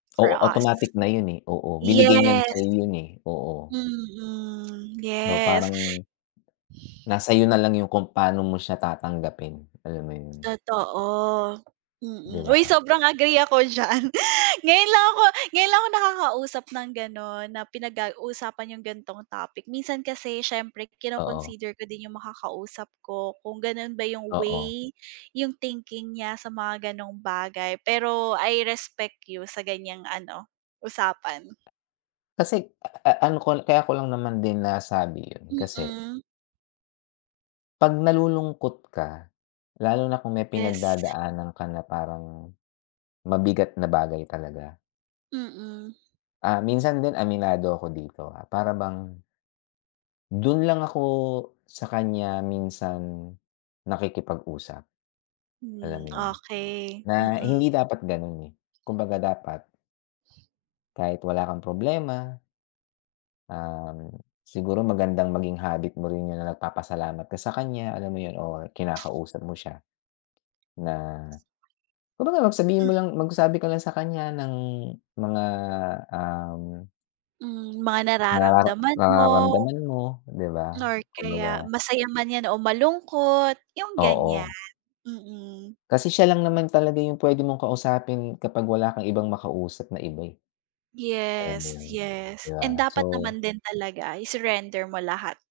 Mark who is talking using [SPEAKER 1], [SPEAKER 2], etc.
[SPEAKER 1] For
[SPEAKER 2] Oo,
[SPEAKER 1] us.
[SPEAKER 2] automatic na yun, eh. Oo. Binigay niya na
[SPEAKER 1] Yes.
[SPEAKER 2] sa'yo yun, eh. Oo.
[SPEAKER 1] Mm,
[SPEAKER 2] So
[SPEAKER 1] yes.
[SPEAKER 2] parang, nasa iyo nalang yung kung pano mo siya tatanggapin, alam mo yun?
[SPEAKER 1] Totoo.
[SPEAKER 2] Di
[SPEAKER 1] Mm.
[SPEAKER 2] ba?
[SPEAKER 1] Uy! Sobrang agree ako diyan. Ngayon lang ako ngayon lang ako nakakausap ng gano'n na pinag ga usapan yung ganitong topic. Minsan kasi siyempre
[SPEAKER 2] Oo.
[SPEAKER 1] kino-consider ko din yung makakausap ko kung gano'n ba yung
[SPEAKER 2] Oo.
[SPEAKER 1] way, yung thinking niya sa mga gano'ng bagay, pero I respect you sa ganyang ano, usapan.
[SPEAKER 2] Kasi a a a ano ko kaya ko lang naman din nasabi yun kasi
[SPEAKER 1] Mm.
[SPEAKER 2] 'pag nalulungkot ka, lalo na kung may
[SPEAKER 1] Yes.
[SPEAKER 2] pinagdadaanan ka na parang, mabigat na bagay talaga.
[SPEAKER 1] Mm.
[SPEAKER 2] Ah, minsan din aminado ako dito, ah, para bang do'n lang ako, sa kanya minsan, nakikipag-usap. Alam
[SPEAKER 1] Hmm,
[SPEAKER 2] mo yun?
[SPEAKER 1] okey.
[SPEAKER 2] Na
[SPEAKER 1] Mm.
[SPEAKER 2] hindi dapat gano'n, eh. Kumbaga dapat kahit wala kang problema um, siguro magandang maging habit mo rin yun na nagpapasalamat ka sa kanya, alam mo yun? Or kinakausap mo siya. Na kumbaga mag sabihin
[SPEAKER 1] Mhm.
[SPEAKER 2] mo lang magsabi ko lang sa kanya ng mga, um
[SPEAKER 1] Hmm, mga
[SPEAKER 2] narara
[SPEAKER 1] nararamdaman mo.
[SPEAKER 2] nararamdaman mo, 'di ba?
[SPEAKER 1] Or
[SPEAKER 2] Kumbaga
[SPEAKER 1] kaya, masaya man yan o malungkot, yung ganyan.
[SPEAKER 2] Oo.
[SPEAKER 1] Mm.
[SPEAKER 2] Kasi siya lang naman talaga yung pwede mong kausapin kapag wala kang ibang makausap na iba, eh. Alam mo
[SPEAKER 1] Yes,
[SPEAKER 2] yun?
[SPEAKER 1] yes.
[SPEAKER 2] 'Di ba?
[SPEAKER 1] And
[SPEAKER 2] So
[SPEAKER 1] dapat naman din talaga i-surrender mo lahat.